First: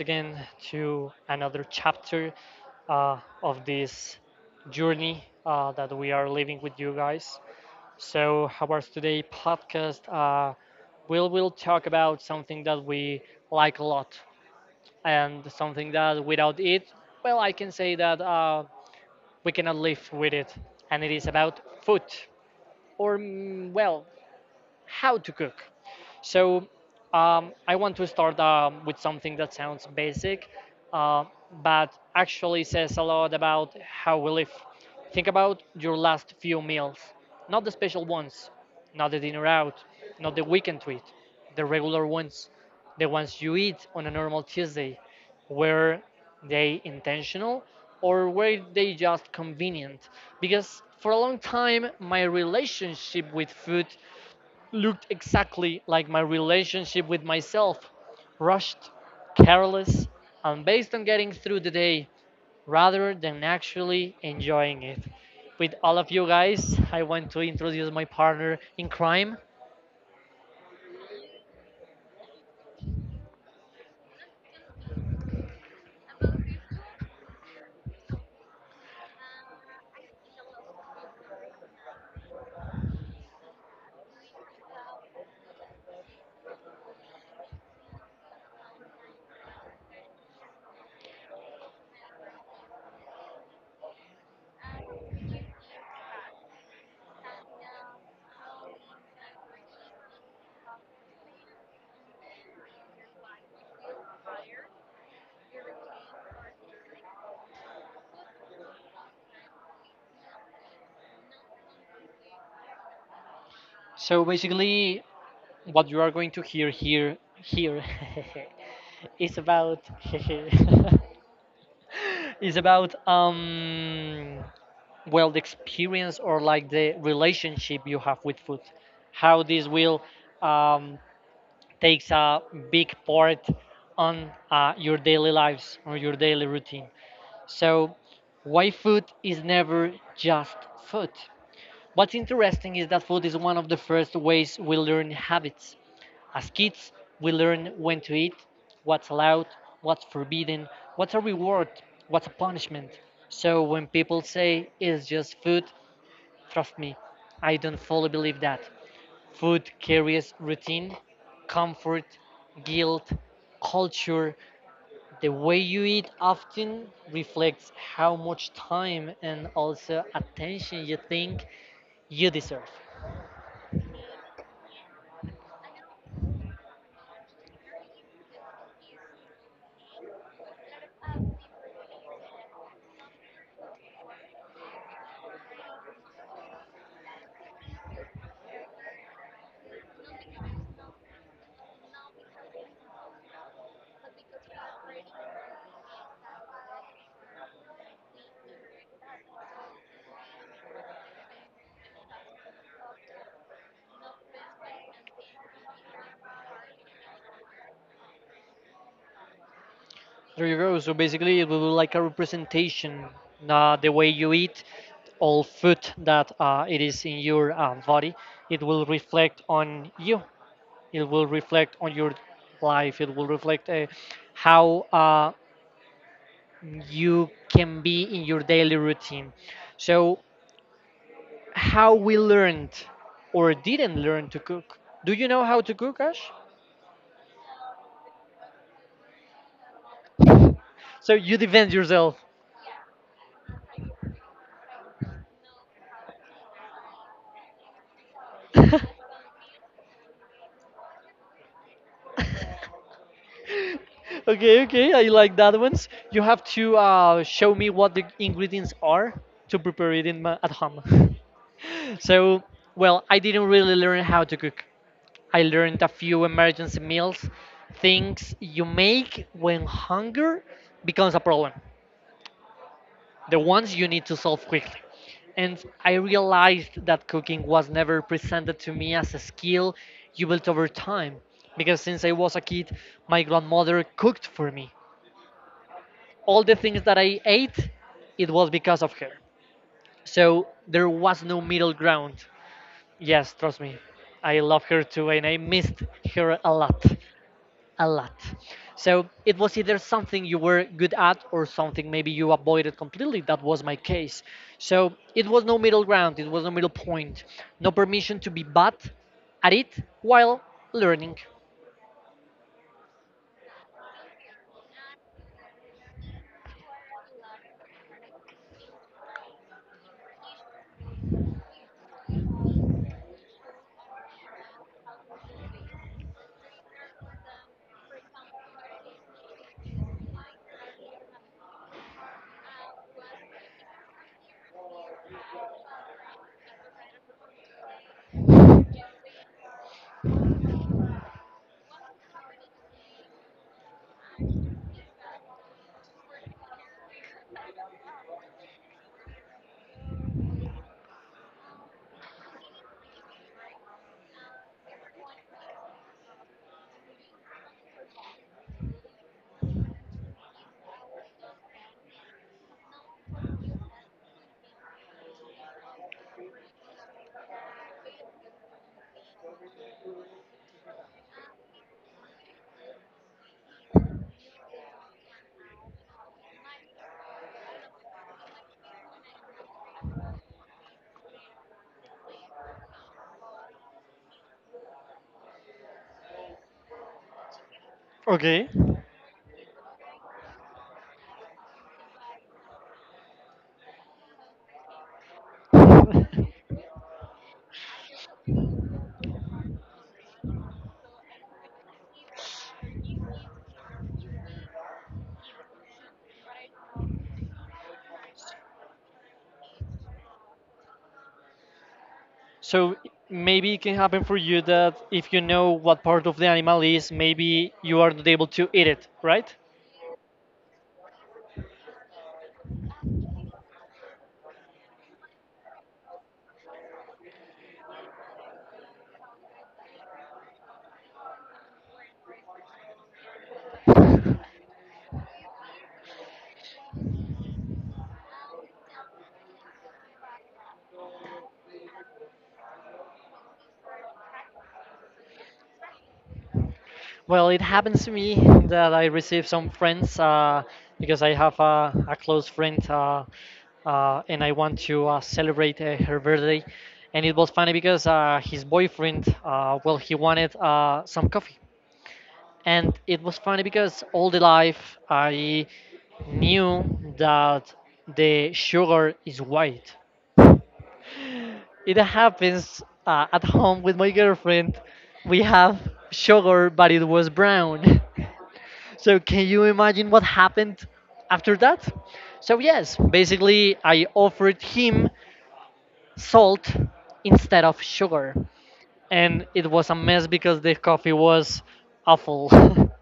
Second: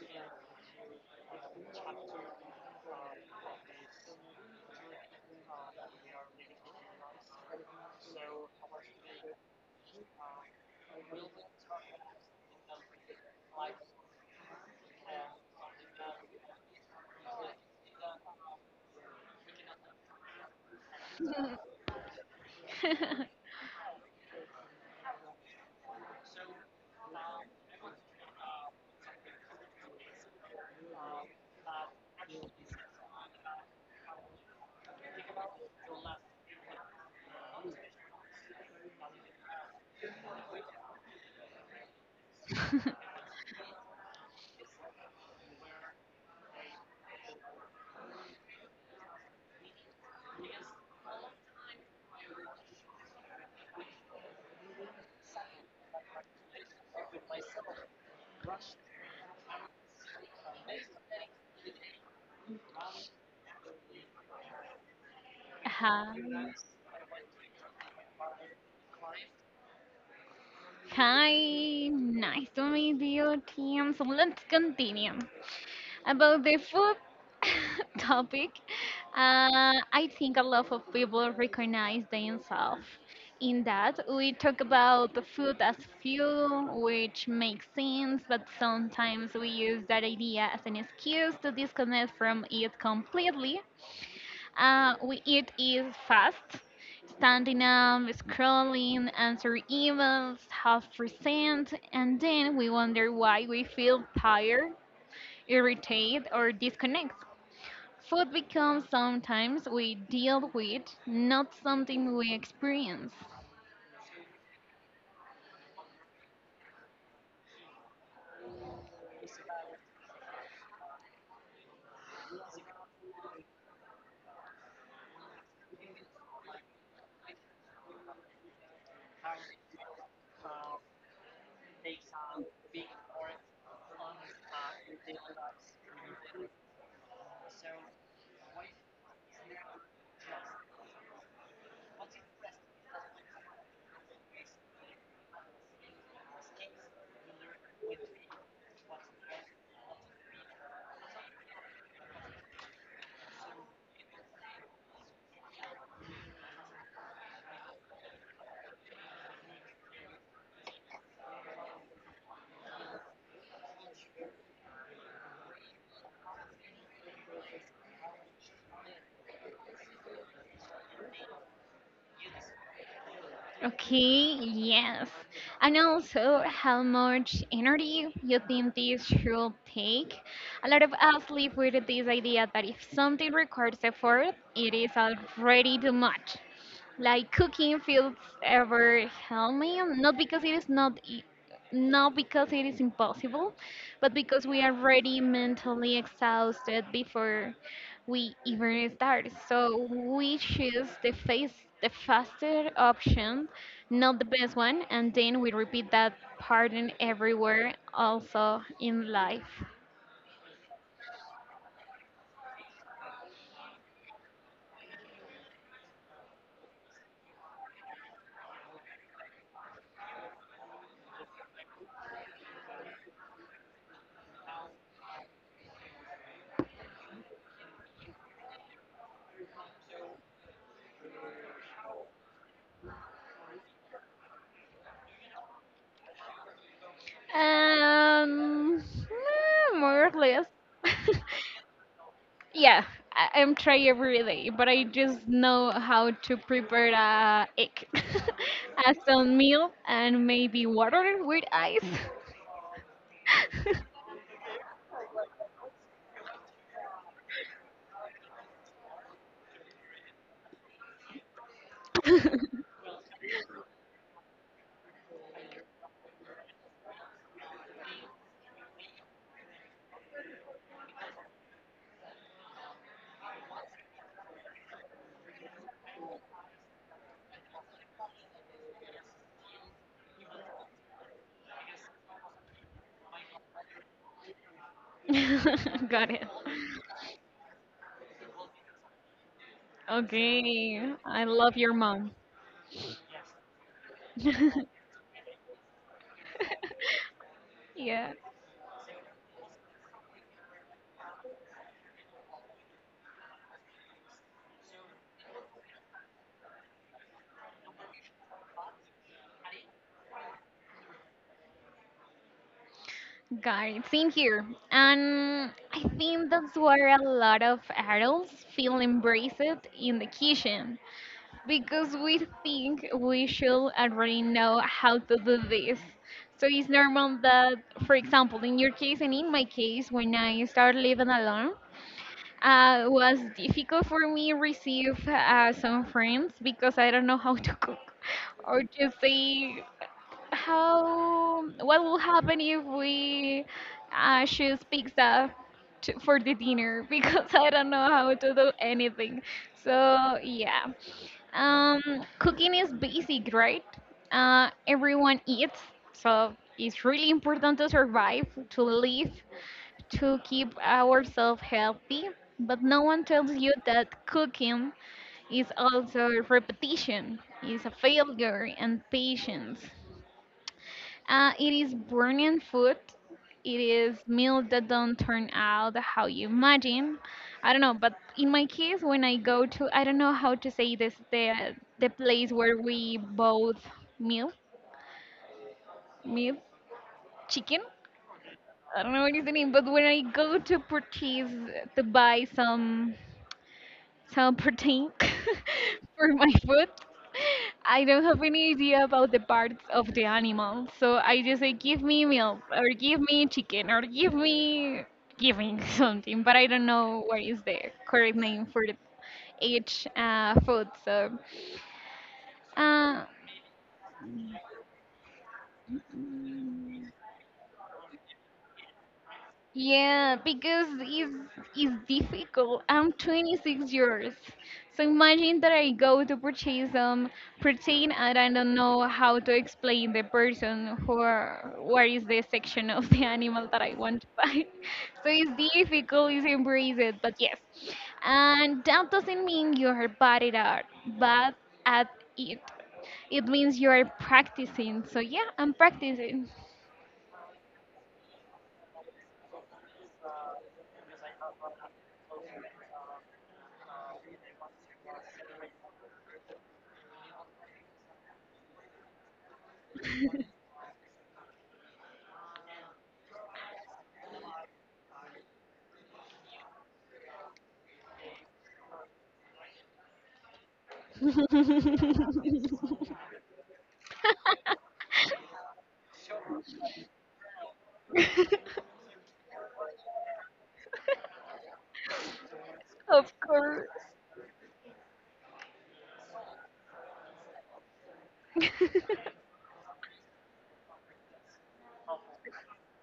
again to another chapter of this journey that we are living with you guys. So, our today podcast, we'll talk about something that we like a lot, and something that without it, well, I can say that we cannot live with it. And it is about food, or well, how to cook. So I want to start with something that sounds basic, uh, but actually says a lot about how we live. Think about your last few meals, not the special ones, not the dinner out, not the weekend treat, the regular ones, the ones you eat on a normal Tuesday. Were they intentional or were they just convenient? Because for a long time, my relationship with food looked exactly like my relationship with myself: rushed, careless, and based on getting through the day rather than actually enjoying it. With all of you Hi. guys, I want to introduce my partner in crime. Hi. Nice to meet you, team. So let's continue about the food topic. I think a lot of people recognize themselves in that. We talk about the food as fuel, which makes sense, but sometimes we use that idea as an excuse to disconnect from it completely. We eat is fast, standing up, scrolling, answering emails, half present, and then we wonder why we feel tired, irritated, or disconnected. Food becomes sometimes we deal with, not something we experience. So basically, what you are going to hear here is about, is about well, the experience, or like the relationship you have with food, how this will, um, takes a big part on your daily lives or your daily routine. So why food is never just food. What's interesting is that food is one of the first ways we learn habits. As kids, we learn when to eat, what's allowed, what's forbidden, what's a reward, what's a punishment. So when people say it's just food, trust me, I don't fully believe that. Food carries routine, comfort, guilt, culture. The way you eat often reflects how much time and also attention you think you deserve. Okay, yes. And also, how much energy you think this should take? A lot of us live with this idea that if something requires effort, it is already too much, like cooking feels ever helping, not because it is not not because it is impossible, but because we are already mentally exhausted before we even start, so we choose the face the faster option, not the best one, and then we repeat that pattern everywhere, also in life. There you go. So basically, it will be like a representation, the way you eat, all food that it is in your body, it will reflect on you. It will reflect on your life. It will reflect how you can be in your daily routine. So, how we learned or didn't learn to cook. Do you know how to cook, Ash? More or less. So you defend yourself. Yeah, I'm try every day, but I just know how to prepare a egg, as a meal, and maybe water with ice. Okay, okay, I like that ones. You have to show me what the ingredients are to prepare it in my, at home. so, well, I didn't really learn how to cook. I learned a few emergency meals, things you make when hunger becomes a problem, the ones you need to solve quickly. And I realized that cooking was never presented to me as a skill you built over time, because since I was a kid, my grandmother cooked for me. Got it. All the things that I ate, it was because of her. So there Okay, was I no love middle your mom. ground. Yes, trust me, I love her too, and I missed her a lot. A Yeah, lot. So it was either something you were good at or something maybe you avoided completely. That was my case. So it was no middle ground, it was no middle point, no permission to be bad at it while learning. got it. Same here. And I think that's where a lot of adults feel embraced in the kitchen, because we think we should already know how to do this. So it's normal that, for example, in your case and in my case, when I started living alone, it was difficult for me receive some friends because I don't know how to cook or to say how what will happen if we choose pizza to, for the dinner because I don't know how to do anything. So yeah, cooking is basic, right? Everyone eats, so it's really important to survive, to live, to keep ourselves healthy. But no one tells you that cooking is also repetition, is a failure and patience. It is burning food. It is meals that don't turn out how you imagine. I don't know, but in my case, when I go to, I don't know how to say this, the place where we both meal, meal, chicken. Okay. I don't know what is the name, but when I go to purchase to buy some Something for my food. I don't have any idea about the parts of the animal, so I just say, give me milk, or give me chicken, or give me something, but I don't know what is the correct name for the- each food. So, So uh, maybe it can happen for you that if you know what part of the animal is, maybe you are not able to eat it, right? yeah, because it's difficult. I'm 26 years. So imagine that I go to purchase some protein and I don't know how to explain the person who are, where is the section of the animal that I want to buy. So it's difficult, it's embrace it, but yes. And that doesn't mean you're bad at art, but at it. It means you're practicing. So yeah, I'm practicing. Well, it happens to me that I receive some friends because I have a close friend and I want to celebrate her birthday. And it was funny because his boyfriend, well, he wanted some coffee. And it was funny because all the life I knew that the sugar is white. It happens at home with my girlfriend. We have sugar, but it was brown. So can you imagine what happened after that? So yes, Of basically course. I offered him salt instead of sugar. And it was a mess because the coffee was awful.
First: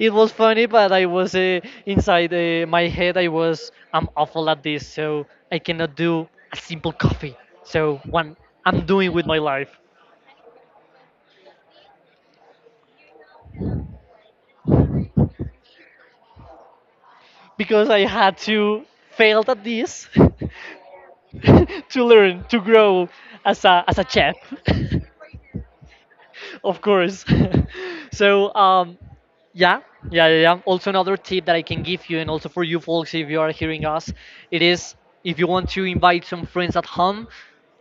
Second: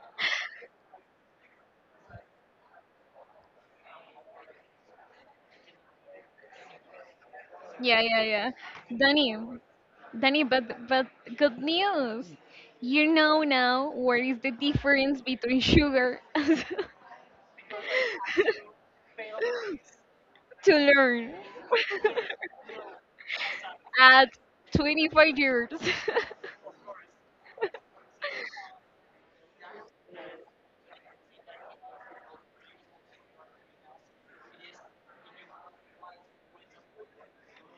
it was funny, but I was, inside my head I was, I'm awful at this, so I cannot do a simple coffee. So Yeah, yeah, one yeah. I'm doing with Danny, my life, Danny, but good news. You know now what is the difference between sugar. because I had to fail at this, To learn. to learn, to grow as a as a At chef, 25 years. of course. so yeah yeah. Also another tip that I can give you, and also for you folks if you are hearing us, it is: if you want to invite some friends at home,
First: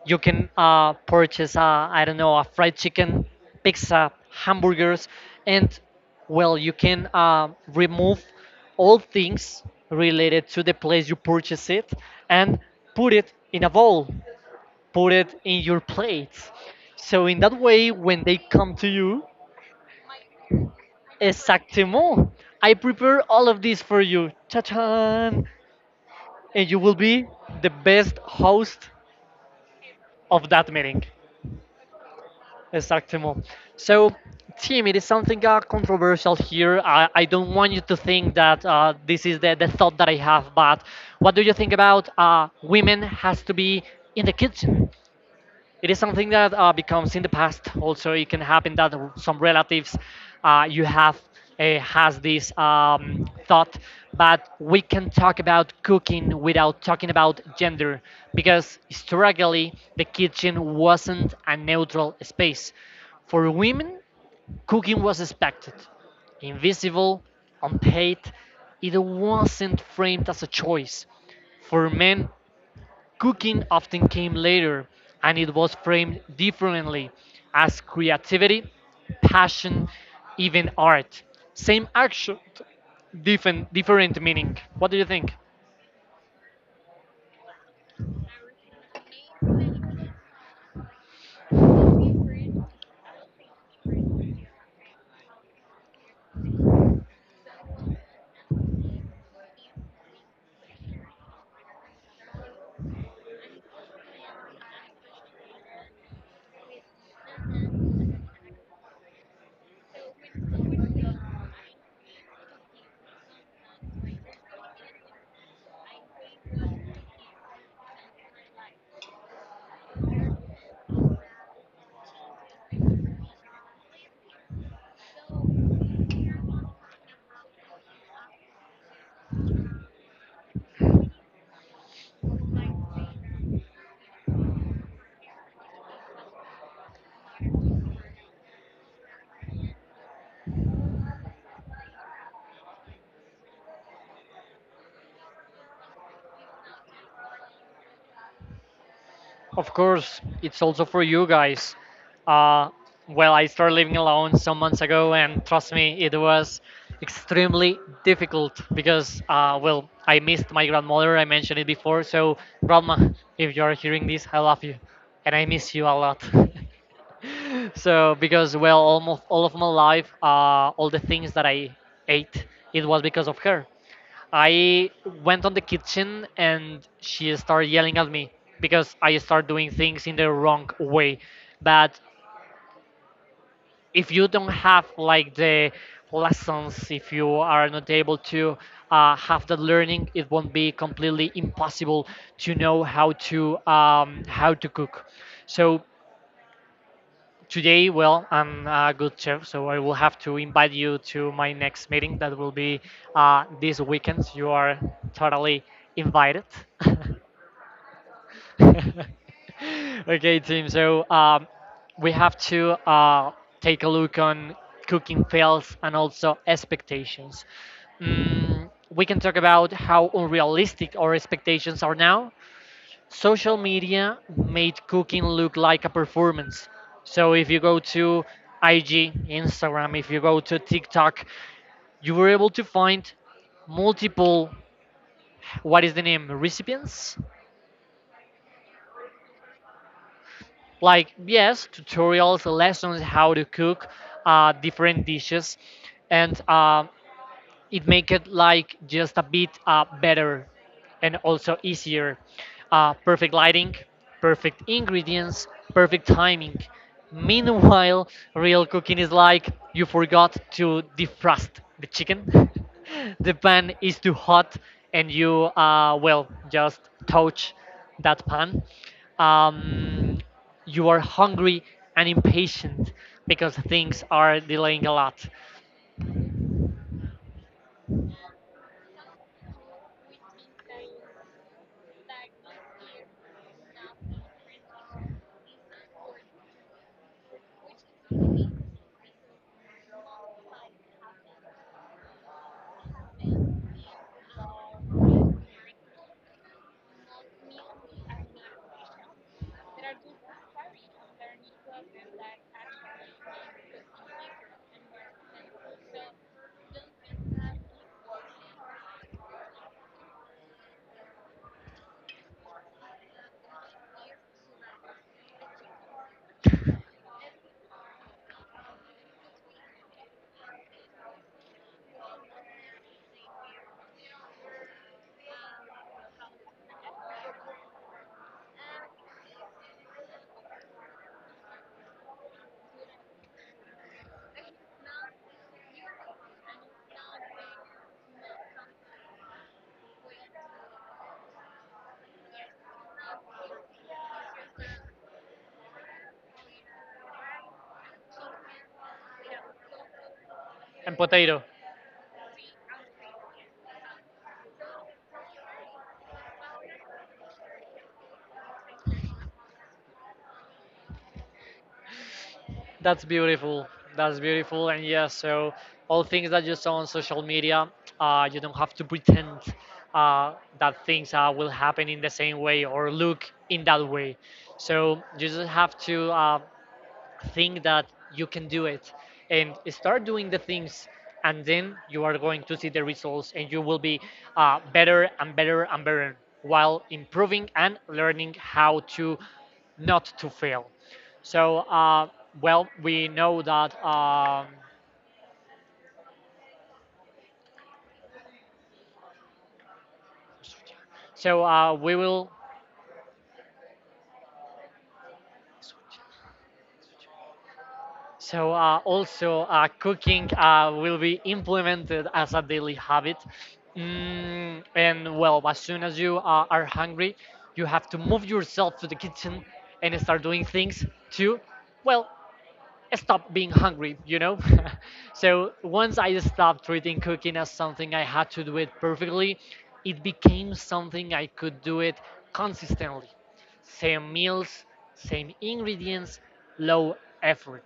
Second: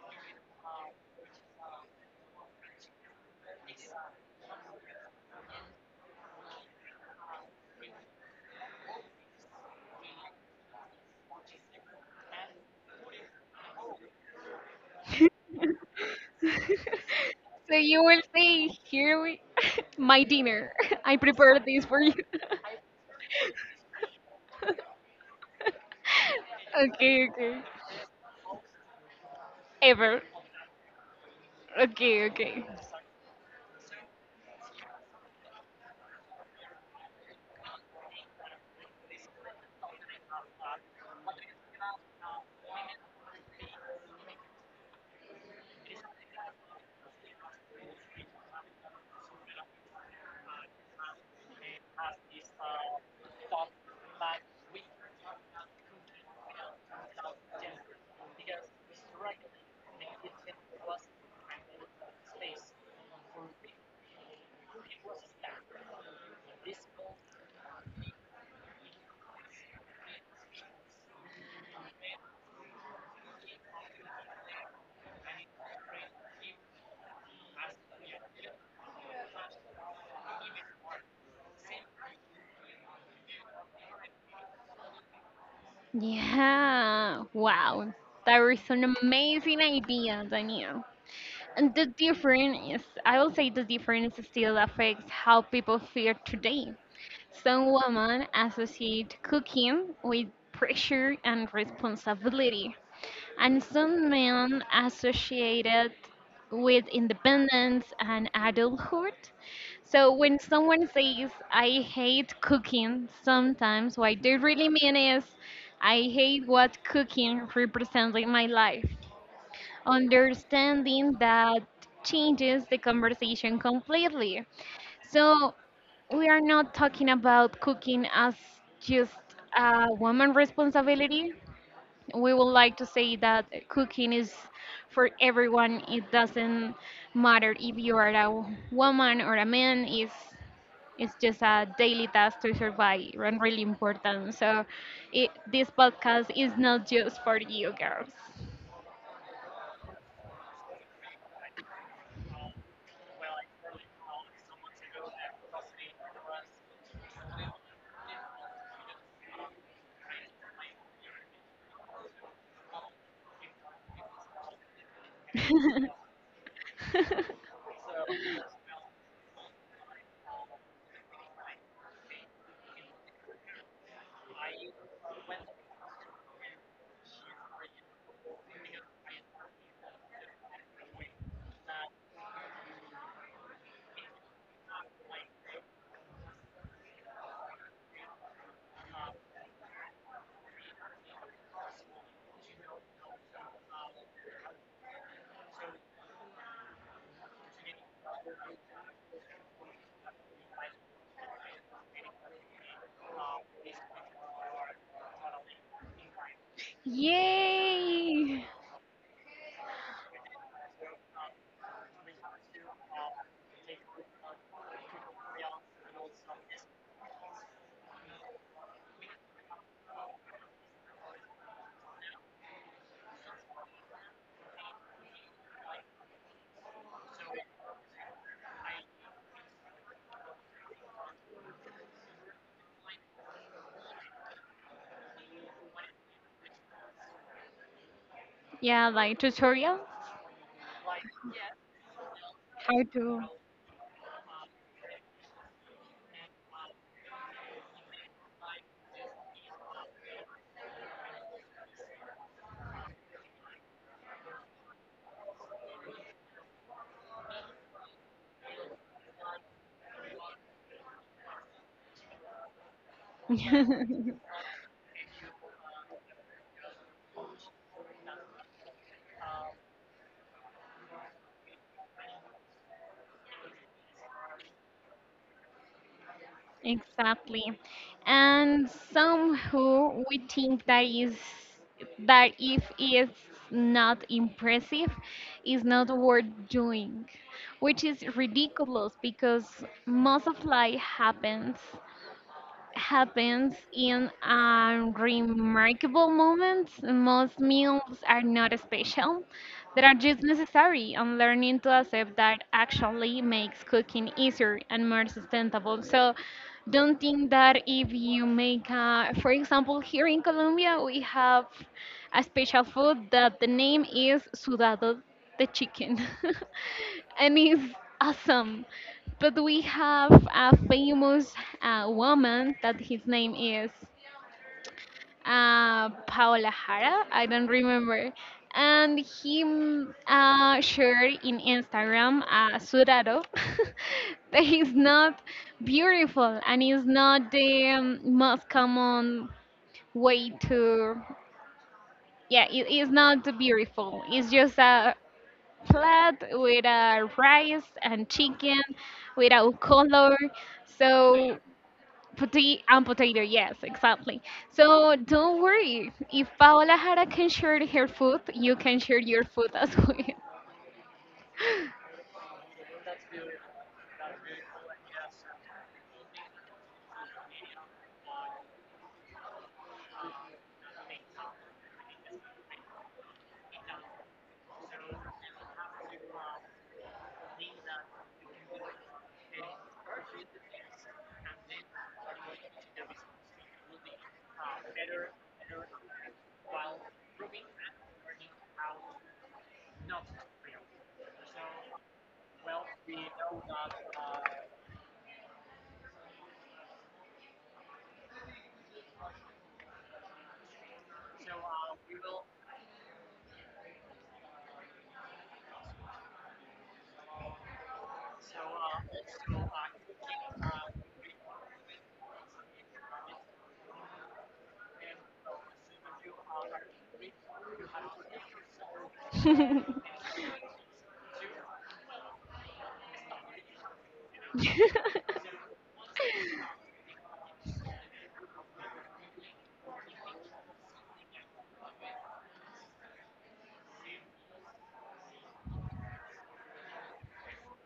you can purchase I don't know, a fried chicken, pizza, hamburgers, and well, you can remove all things related to the place you purchase it, and put it in a bowl, put it in your plates. So in that So way, you will when they say, come to here you, we, my dinner. I prepared this for you. exactement, I prepare all of this for you, cha-chan, and you will be Okay, okay. the best host Ever. of that meeting. Okay, okay. Exactement. So, Tim, it is something controversial here. I don't want you to think that this is the thought that I have, but what do you think about women has to be in the kitchen? It is something that becomes in the past. Also, it can happen that some relatives you have has this thought, but we can talk about cooking without talking about gender, because historically the kitchen wasn't a neutral space. For women, cooking was expected, invisible, unpaid. It wasn't framed as a choice. For men, cooking often came later, and it was framed differently, as creativity, passion, even art. Same action, different meaning. What do you think? Yeah, wow. That was an amazing idea, Daniel. And the difference, is- I will say the difference still affects how people feel today. Some women associate cooking with pressure and responsibility, and some men associate it with independence and adulthood. So when someone says I hate cooking sometimes, what they really mean is I hate what cooking represents in my life. Understanding that changes the conversation completely. So we are not talking about cooking as just a woman responsibility. We would like to say that cooking is for everyone. It doesn't matter if you are a woman or a man. It's just a daily task to survive and really important. So, this podcast is not just for you girls. Of course, it's also for you guys. Uh, well, I started living alone some months ago, and trust me, it was extremely difficult because, well, I missed my grandmother. I mentioned it before. So, grandma, if you're hearing this, I love you, and I miss you a lot. So because well, almost all of my life, all the things that I ate, it was because of her. I went on the kitchen and she started yelling at me because I started doing things in the wrong way. But if you don't have like the lessons, if you are not able to have that learning, it won't be completely impossible to know how to cook. So today, well, I'm a good chef, so I will have to invite you to my next meeting that will be this weekend. You are totally invited. Yay! okay, team. So we have to take a look on cooking fails and also expectations. We can talk about how unrealistic our expectations are now. Social media made cooking look like a performance. So if you go to IG, Instagram, if you go to TikTok, you were able to find multiple, what is the name, recipients, Yeah, like tutorial. like yes, tutorials, How lessons, to. how to cook different dishes. And it make it like just a bit better and also easier. Perfect lighting, perfect ingredients, perfect timing. Meanwhile, real cooking is like you forgot to defrost the chicken, the pan is too hot, and you well just touch that pan, um, you are hungry and impatient because things are delaying a lot. Exactly. And some who we think that is that if it's not impressive, is not worth doing, which is ridiculous because most of life happens happens in unremarkable moments. Most meals are not special. They are just necessary, and learning to accept that actually makes cooking easier and more sustainable. So, don't think that if you make, a, for example, here in Colombia, we have a special food that the name is sudado de chicken, and it's awesome. But we have a famous woman that his name is Paola Jara. I don't remember. And he shared in Instagram a surado that is not beautiful and is not the most common way to. Yeah, it is not beautiful. It's just a flat with a rice and chicken without color. And So potato. potato and potato, yes, exactly. So don't worry. If Paola Jara can share her food, you can share your food as well. That's beautiful. That's beautiful. And yeah, so all things that you saw on social media, you don't have to pretend that things will happen in the same way or look in that way. So you just have to think that you can do it, and start doing the things, and then you are going to see the results and you will be better and better and better while improving and learning how to not to fail. So well, we know that so uh, we will So also cooking will be implemented as a daily habit. And well, as soon as you are hungry, you have to move yourself to the kitchen and start doing things to, well, stop being hungry, you know? so once I stopped treating cooking as something I had to do it perfectly, it became something I could do it consistently. Same meals, same ingredients, low effort.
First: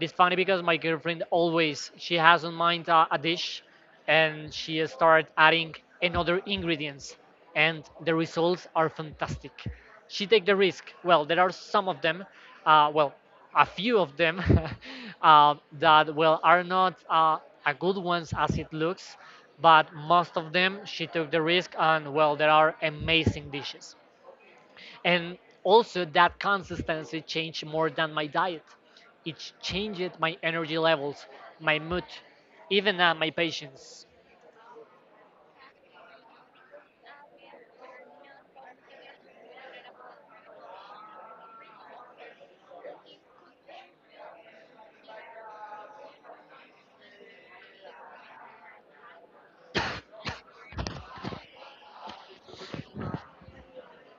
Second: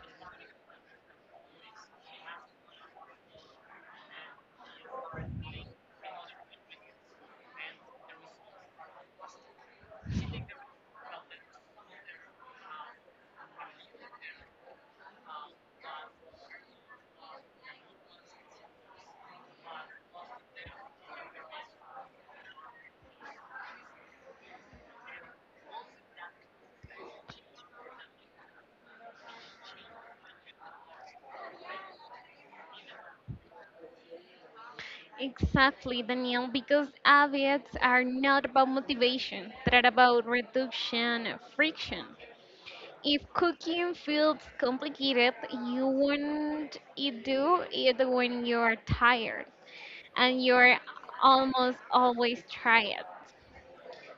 It's funny because my girlfriend always she has in mind a dish, and she start adding another ingredients, and the results are fantastic. She take the risk. Well, there are some of them, uh, well, a few of them that are not a good ones as it looks, but most of them she took the risk and well there are amazing dishes, and also that consistency changed more than my diet. It changed my energy levels, my mood, even my patience. Exactly, Daniel, because habits are not about motivation, but about reduction of friction. If cooking feels complicated, you won't it do it when you're tired, and you're almost always tired.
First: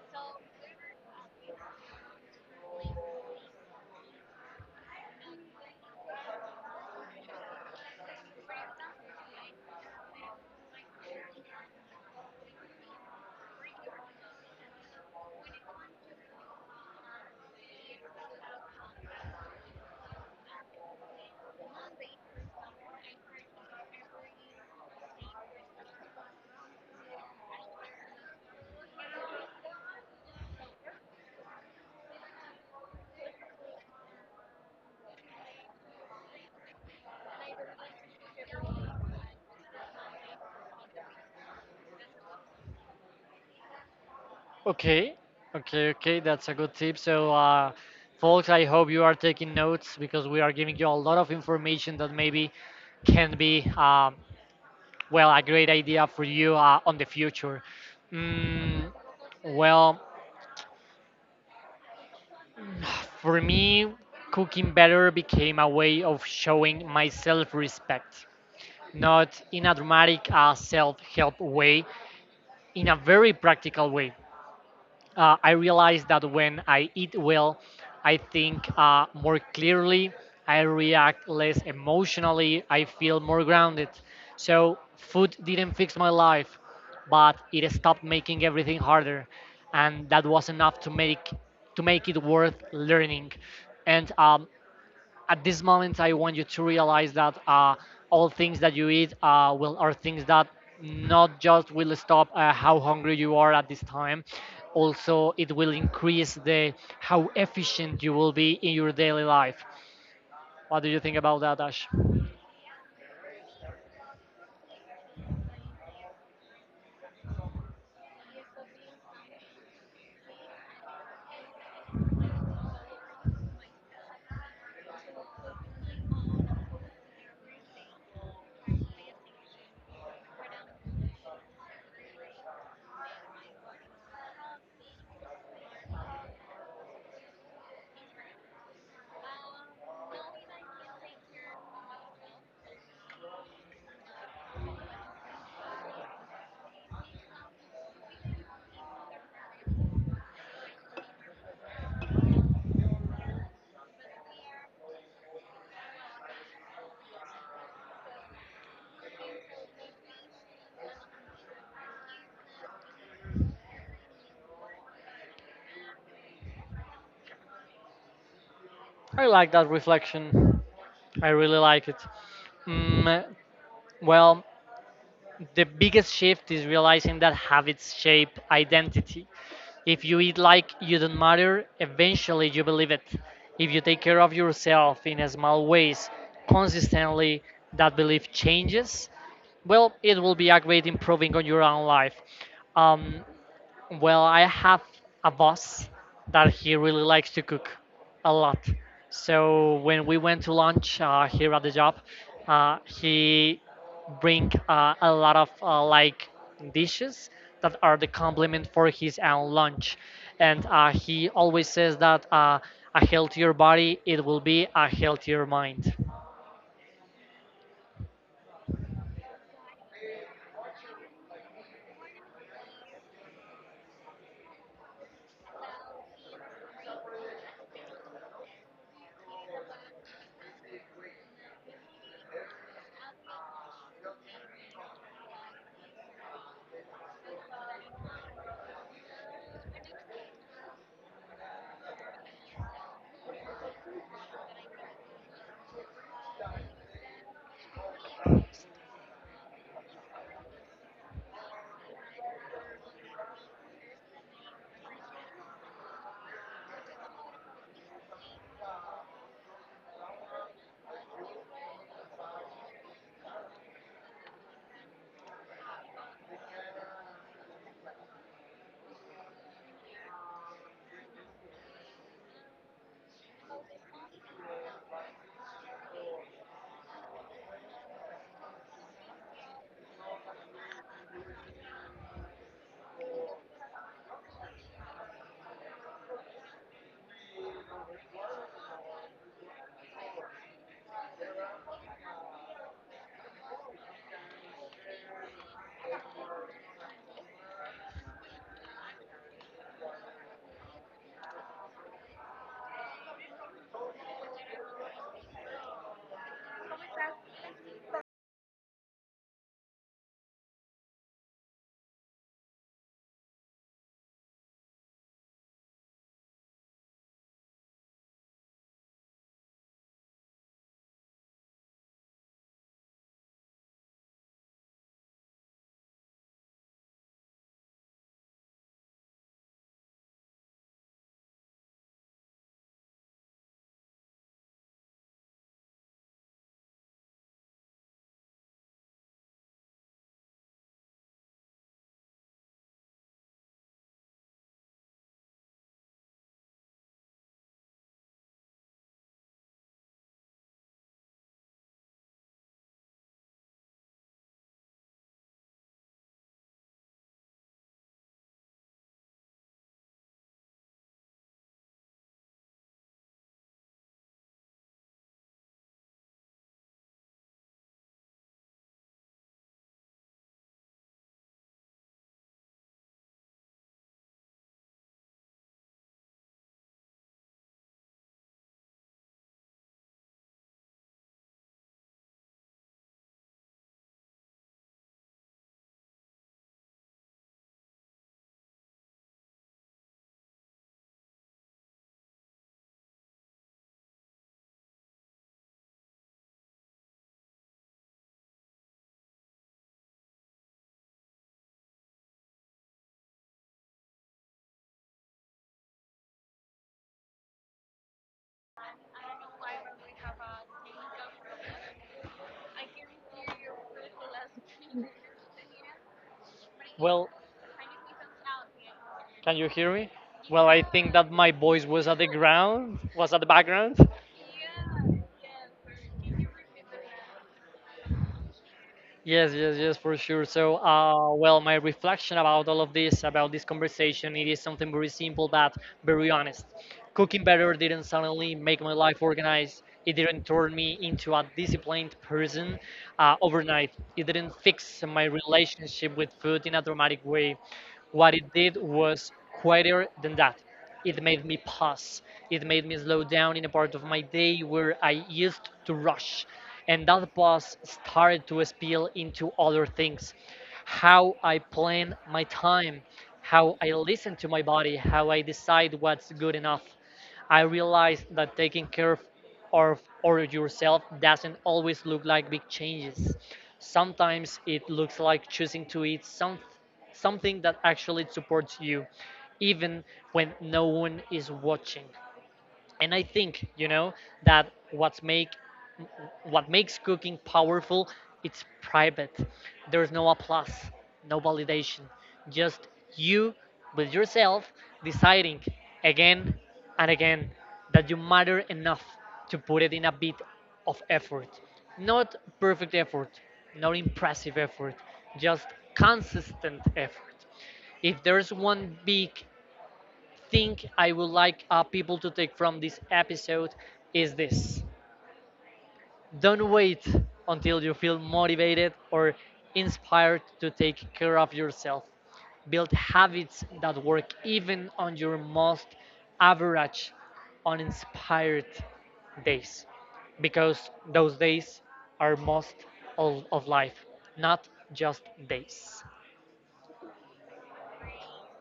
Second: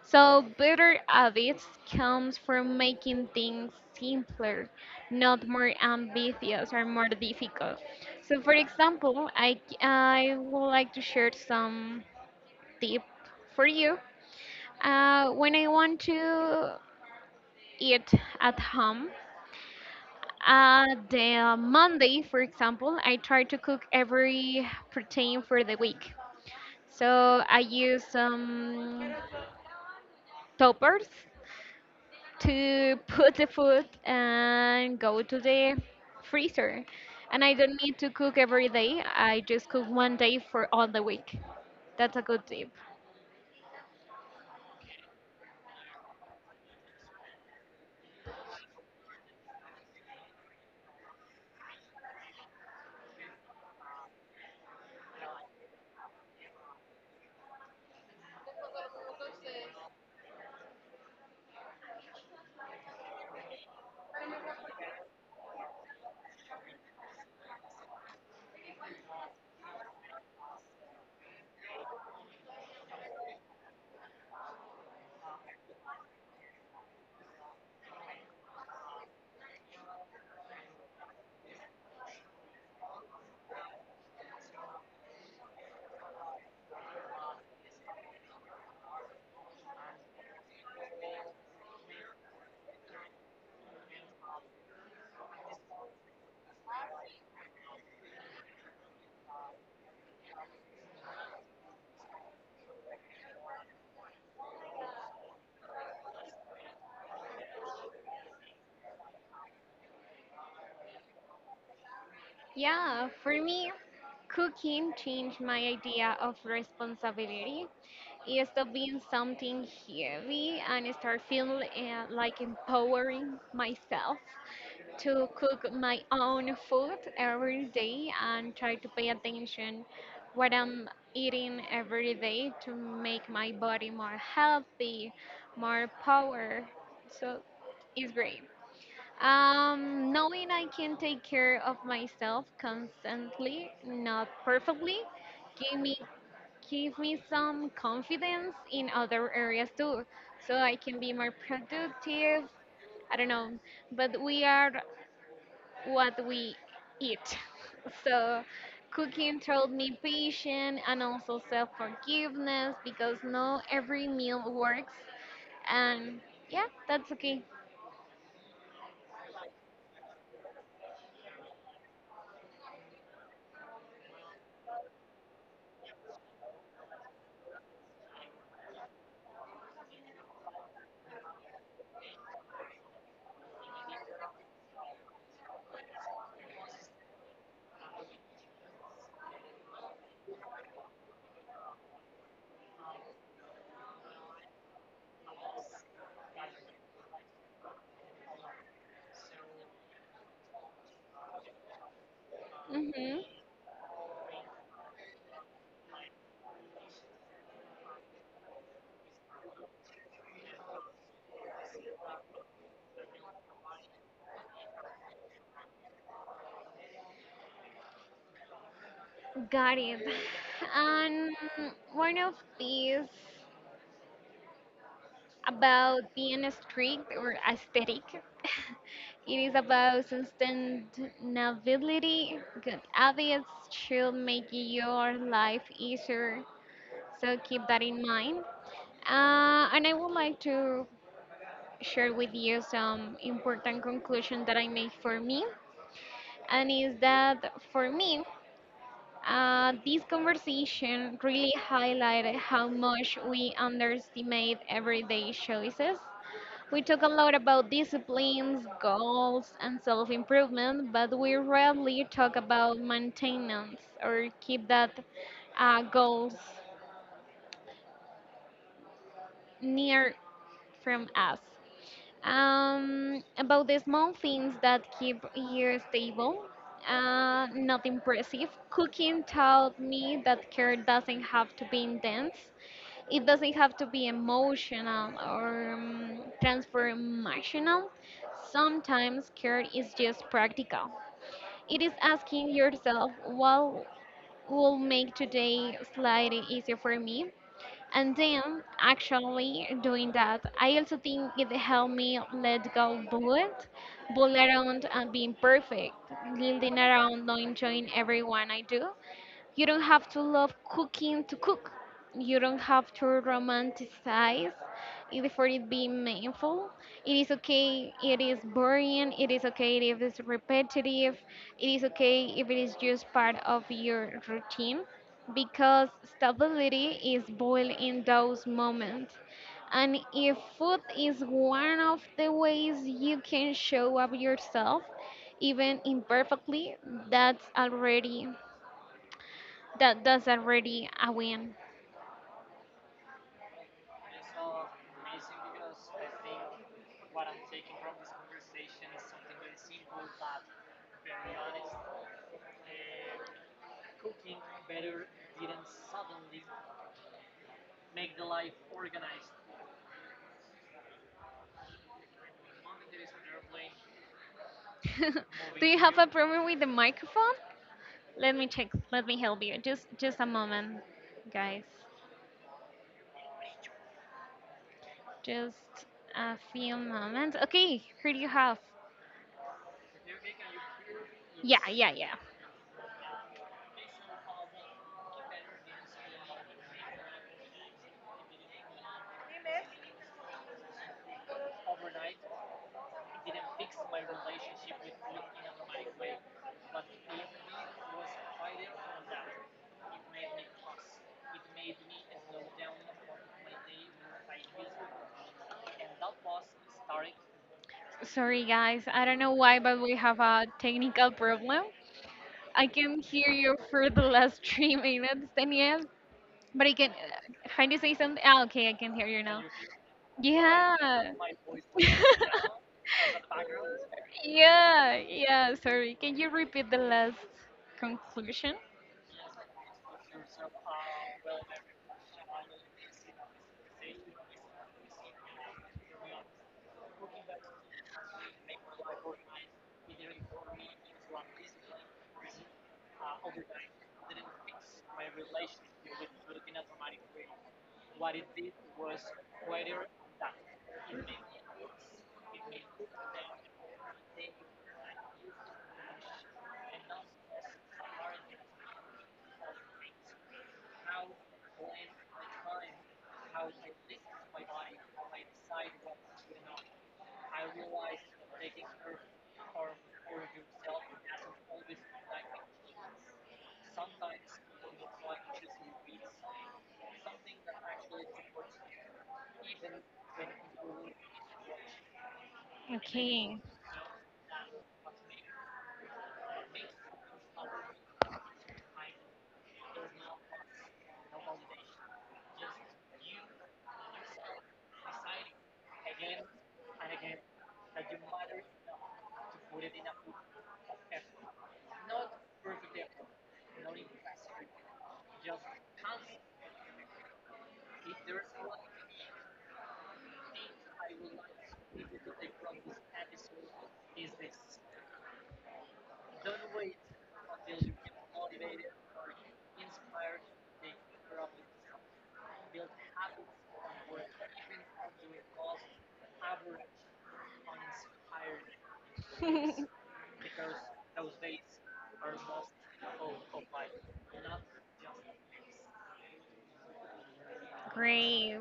So better habits comes from making things simpler, not more ambitious or more difficult. So for example, I would like to share some tip for you. When I want to eat at home, the Monday, for example, I try to cook every protein for the week. So I use some toppers to put the food and go to the freezer. And I don't need to cook every day. I just cook one day for all the week. That's a good tip. Okay. Okay. That's a good tip. So folks, I hope you are taking notes because we are giving you a lot of information that maybe can be well a great idea for you on the future. mm, well, for me cooking better became a way of showing my self-respect, not in a dramatic self help way, in a very practical way. I realized that when I eat well, I think more clearly, I react less emotionally, I feel more grounded. So, food didn't fix my life, but it stopped making everything harder. And that was enough to make it worth learning. And At this moment I want you to realize that all things that you eat will are things that not just will stop how hungry you are at this time, also it will increase the how efficient you will be in your daily life. What do you think about that, Ash? Yeah, for me, cooking changed my idea of responsibility. It stopped being something heavy and I start feeling like empowering myself to cook my own food every day and try to pay attention what I'm eating every day to make my body more healthy, more power. So it's great. Knowing I can take care of myself constantly, not perfectly, give me give me some confidence in other areas too, so I can be more productive. I don't know, but we are what we eat. So, cooking taught me patience and also self forgiveness because not every meal works. And yeah, that's okay. I like that reflection. I really like it. Mm, well, the biggest shift is realizing that habits shape identity. If you eat like you don't matter, eventually you believe it. If you take care of yourself in small ways consistently, that belief changes. Well, it will be a great improving on your own life. Um, well, I have a boss that he really likes to cook a lot. So when we went to lunch here at the job, Hmm. he bring a lot of like dishes that are the complement for his own lunch, and he always says that a healthier body it will be a healthier mind. Got it. And one of these about being strict or aesthetic. It is about sustainability. Good habits should make your life easier. So keep that in mind. And I would like to share with you some important conclusion that I made for me, and is that for me, this conversation really highlighted how much we underestimate everyday choices. We talk a lot about disciplines, goals, and self improvement, but we rarely talk about maintenance or keep that goals near from us. About the small things that keep here stable, not impressive. Cooking taught me that care doesn't have to be intense. It doesn't have to be emotional or transformational. Sometimes care is just practical. It is asking yourself, what will make today slightly easier for me? And then actually doing that, I also think it helped me let go bullet around and being perfect, building around not enjoying everyone I do. You don't have to love cooking to cook. You don't have to romanticize it for it being meaningful. It is okay, it is boring, it is okay if it's repetitive, it is okay if it is just part of your routine because stability is boiled in those moments. And if food is one of the ways you can show up yourself, even imperfectly, that's already that's already a win. Do you have a problem with the microphone? Let me check. Let me help you. Just a moment, guys. Just a few moments. Okay, here you have. Yeah, yeah, yeah. Sorry guys, I don't know why, but we have a technical problem. I can hear you for the last three minutes, Daniel. But I can. Well, Can you say something? Ah, okay, I can hear you can now. you hear me? Well, I Yeah. think that my voice was at the ground, was at the background. Yeah, yeah, sorry. Can you repeat the last conclusion? Yes, yes, yes, for sure. So, my reflection about all of this, about this conversation, it is something very simple but very honest. Cooking better didn't suddenly make my life organized. It didn't turn me into a disciplined person overnight. It didn't fix my relationship with food in a dramatic way. What it did was quieter than that. It made me pause. It made me slow down in a part of my day where I used to rush. And that pause started to spill into other things: how I plan my time, how I listen to my body, how I decide what's good enough. I realized that of yourself doesn't always look like big changes. Sometimes it looks like choosing to eat something that actually supports you, even when no one is watching. And I Okay, think that what makes cooking powerful, it's private. There's no applause, no validation, just you with yourself, deciding again and again that you matter enough to put it in a bit of effort. Not perfect effort, not impressive effort, just consistent effort. If there's one big think I would like people to take from this episode, is this: don't wait until you feel motivated or inspired to take care of yourself. Build habits that work even on your most average, uninspired days, because those days are most all of life, not just days. great.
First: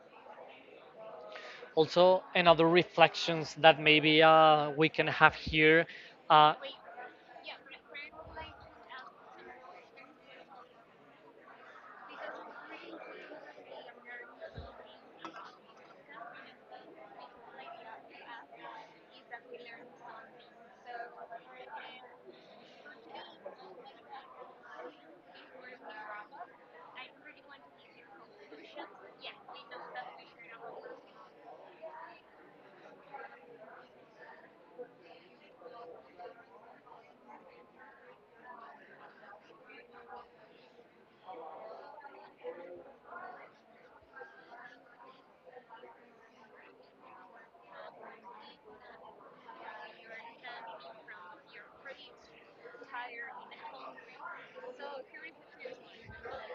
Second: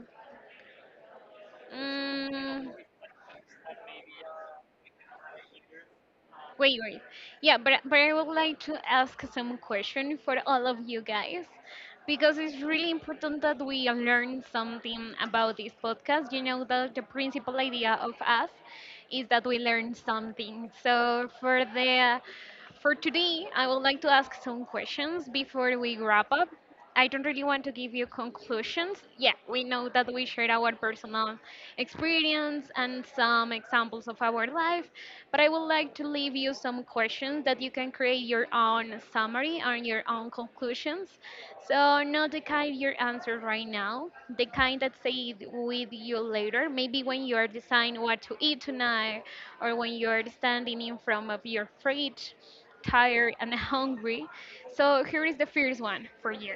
Also, another Mm. reflections that maybe we can have here. Uh, Great, great. Yeah, but I would like to ask some question for all of you guys because it's really important that we learn something about this podcast. You know that the principal idea of us is that we learn something. So for today, I would like to ask some questions before we wrap up. I don't really want to give you conclusions. Yeah, we know that we shared our personal experience and some examples of our life, but I would like to leave you some questions that you can create your own summary and your own conclusions. So, not the kind your answer right now, the kind that stay with you later, maybe when you are deciding what to eat tonight or when you are standing in front of your fridge, tired and hungry. So, here is the first one for you,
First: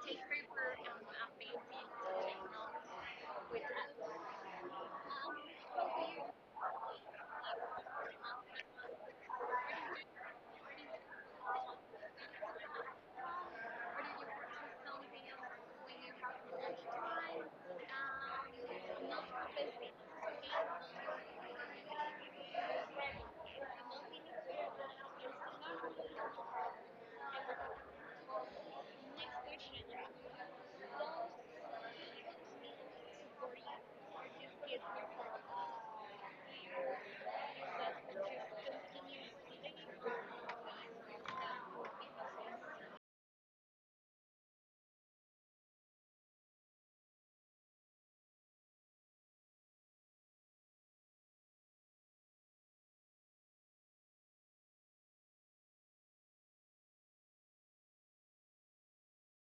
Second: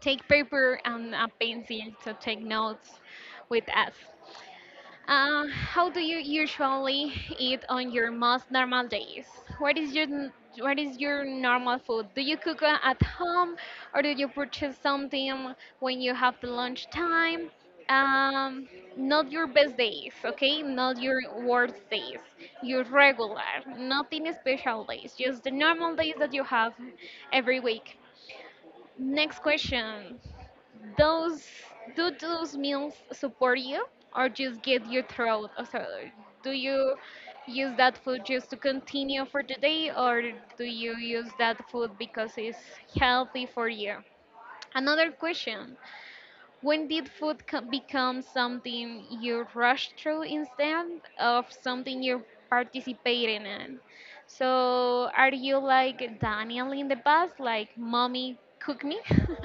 take paper and a pencil to take notes with us. How do you usually eat on your most normal days? What is your n- what is your normal food? Do you cook at home, or do you purchase something when you have the lunch time? Um, Not your best days, okay? Not your worst days. Your regular, nothing special days, just the normal days that you have every week. Next question. Those Do those meals support you or just get your throat? Or so, do you use that food just to continue for the day or do you use that food because it's healthy for you? Another question. When did become something you rush through instead of something you're participating in? So, are you like Daniel in the past, like mommy cook me?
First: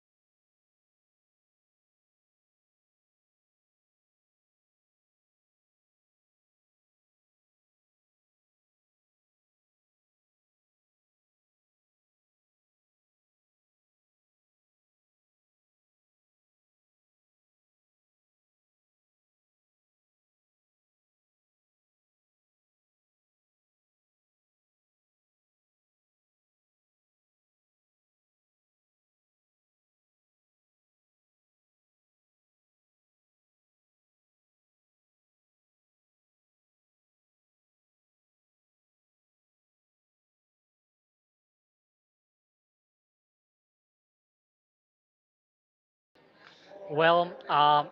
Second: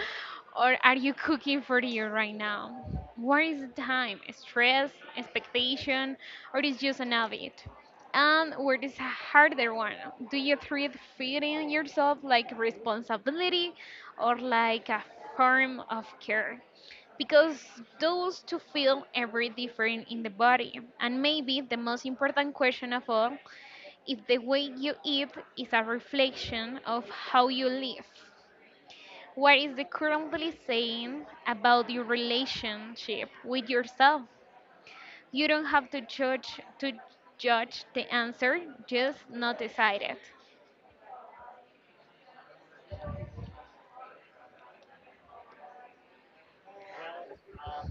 Or are you cooking for you right now? Where is the time? Stress, expectation, or is just an habit? And where is a harder one? Do you treat feeding yourself like responsibility or like a form of care? Because those two feel every different in the body. And maybe the most important question of all is the way you eat is a reflection of how you live. What is the currently saying about your relationship with yourself? You don't have to judge the answer, just not decide it. Well,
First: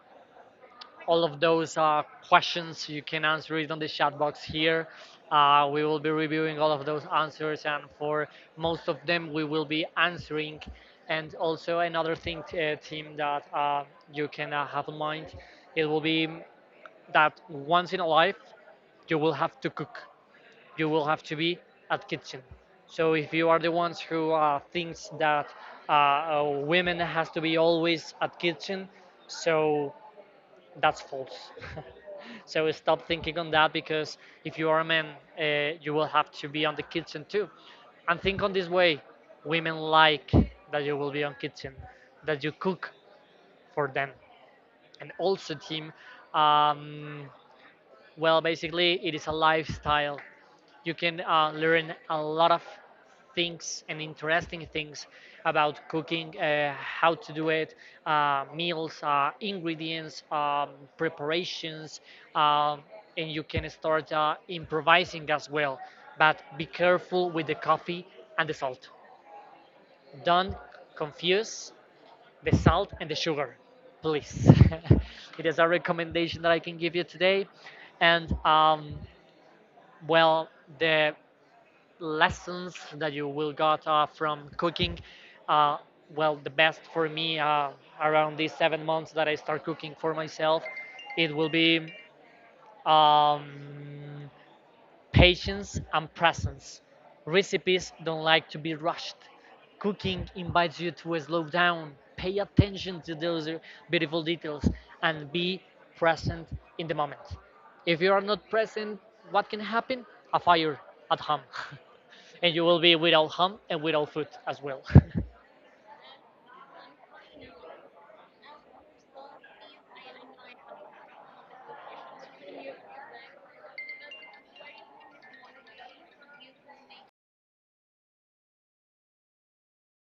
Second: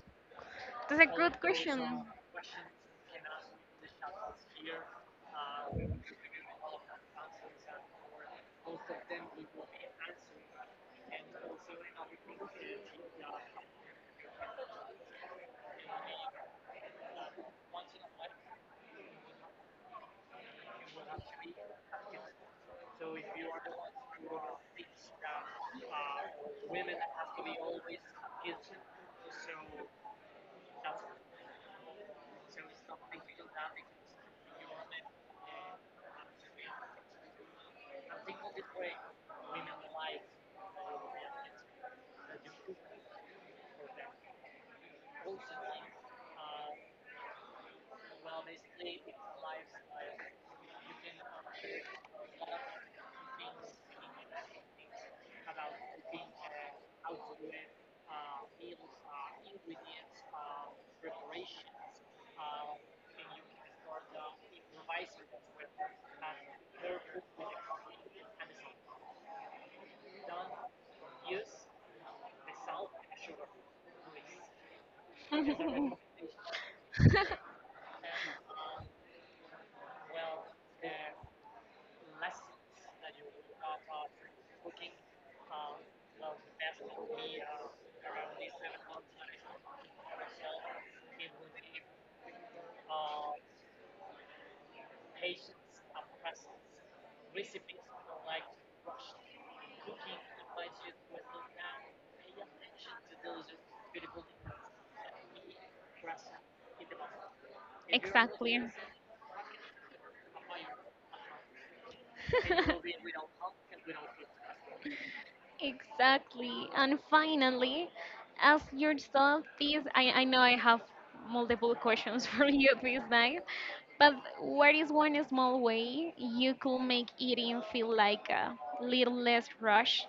That's a all good of those question. Questions you can answer it on the chat box here. We will be reviewing all of those answers, and for most of them, we will be answering. And also, another thing, team, that you can have in mind it will be that once in a life, you will have to cook. You will have to be at kitchen. So if you are the ones who thinks that women has to be always at kitchen, so that's false. So stop thinking on that because if you are a man, you will have to be on the kitchen too. And think on this way: women like that you will be on kitchen, that you cook for them, and also team. Um, well, basically, it is a lifestyle. You can learn a lot of things and interesting things about cooking, how to do it, meals, ingredients, preparations, um and you can start improvising as well. But be careful with the coffee and the salt. Don't confuse the salt and the sugar, please. It is a recommendation that I can give you today. And well the lessons that you will got from cooking, uh, well the best for me around these 7 months that I start cooking for myself, it will be um, patience and presence. Recipes don't like to be rushed. Cooking invites you to slow down, pay attention to those beautiful details, and be present in the moment. If you are not Exactly. present, what can happen? A fire at home. And you will be without home and without food as well. Exactly. And finally, ask yourself this. I know I have multiple questions for you this night, but what is one small way you could make eating feel like a little less rush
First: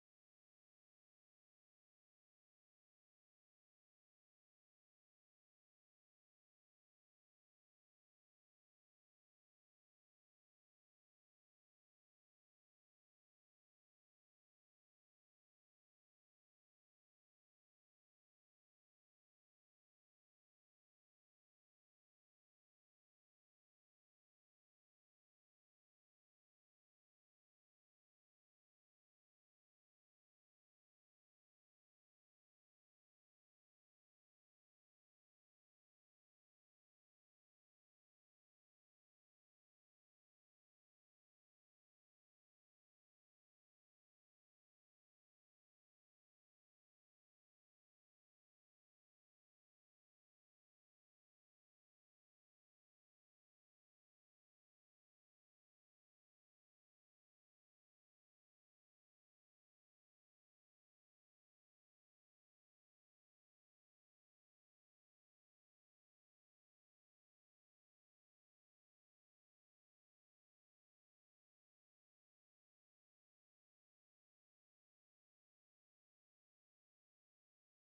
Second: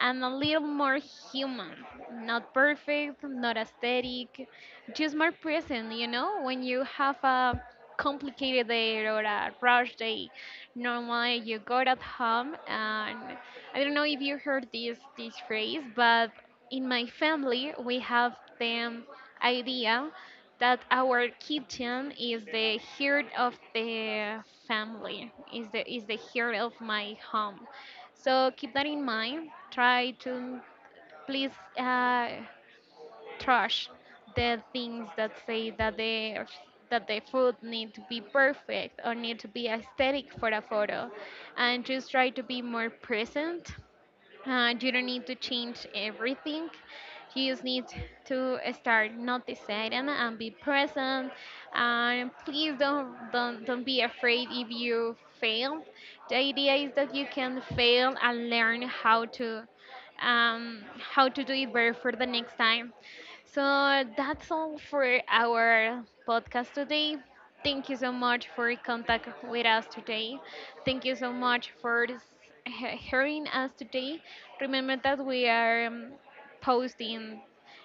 and a little more human. Not perfect, not aesthetic, just more present, you know? When you have a complicated day or a rush day, normally you go at home and I don't know if you heard this phrase, but in my family we have the idea that our kitchen is the heart of the family, is the heart of my home. So keep that in mind. Try to please uh, trash the things that say that the food need to be perfect or need to be aesthetic for a photo, and just try to be more present you don't need to change everything. You just need to start noticing and be present. And please don't be afraid if you fail. The idea is that you can fail and learn how to do it better for the next time. So that's all for our podcast today. Thank you so much for contact with us today. Thank you so much for hearing us today. Remember that we are posting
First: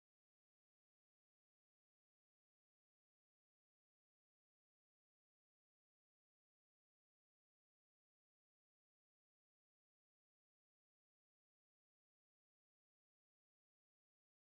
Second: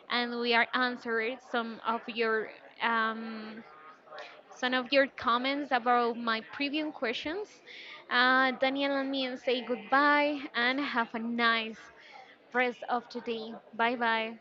and we are answering um, some of your comments about my previous questions. Daniel and me say goodbye and have a nice rest of the day. Bye bye.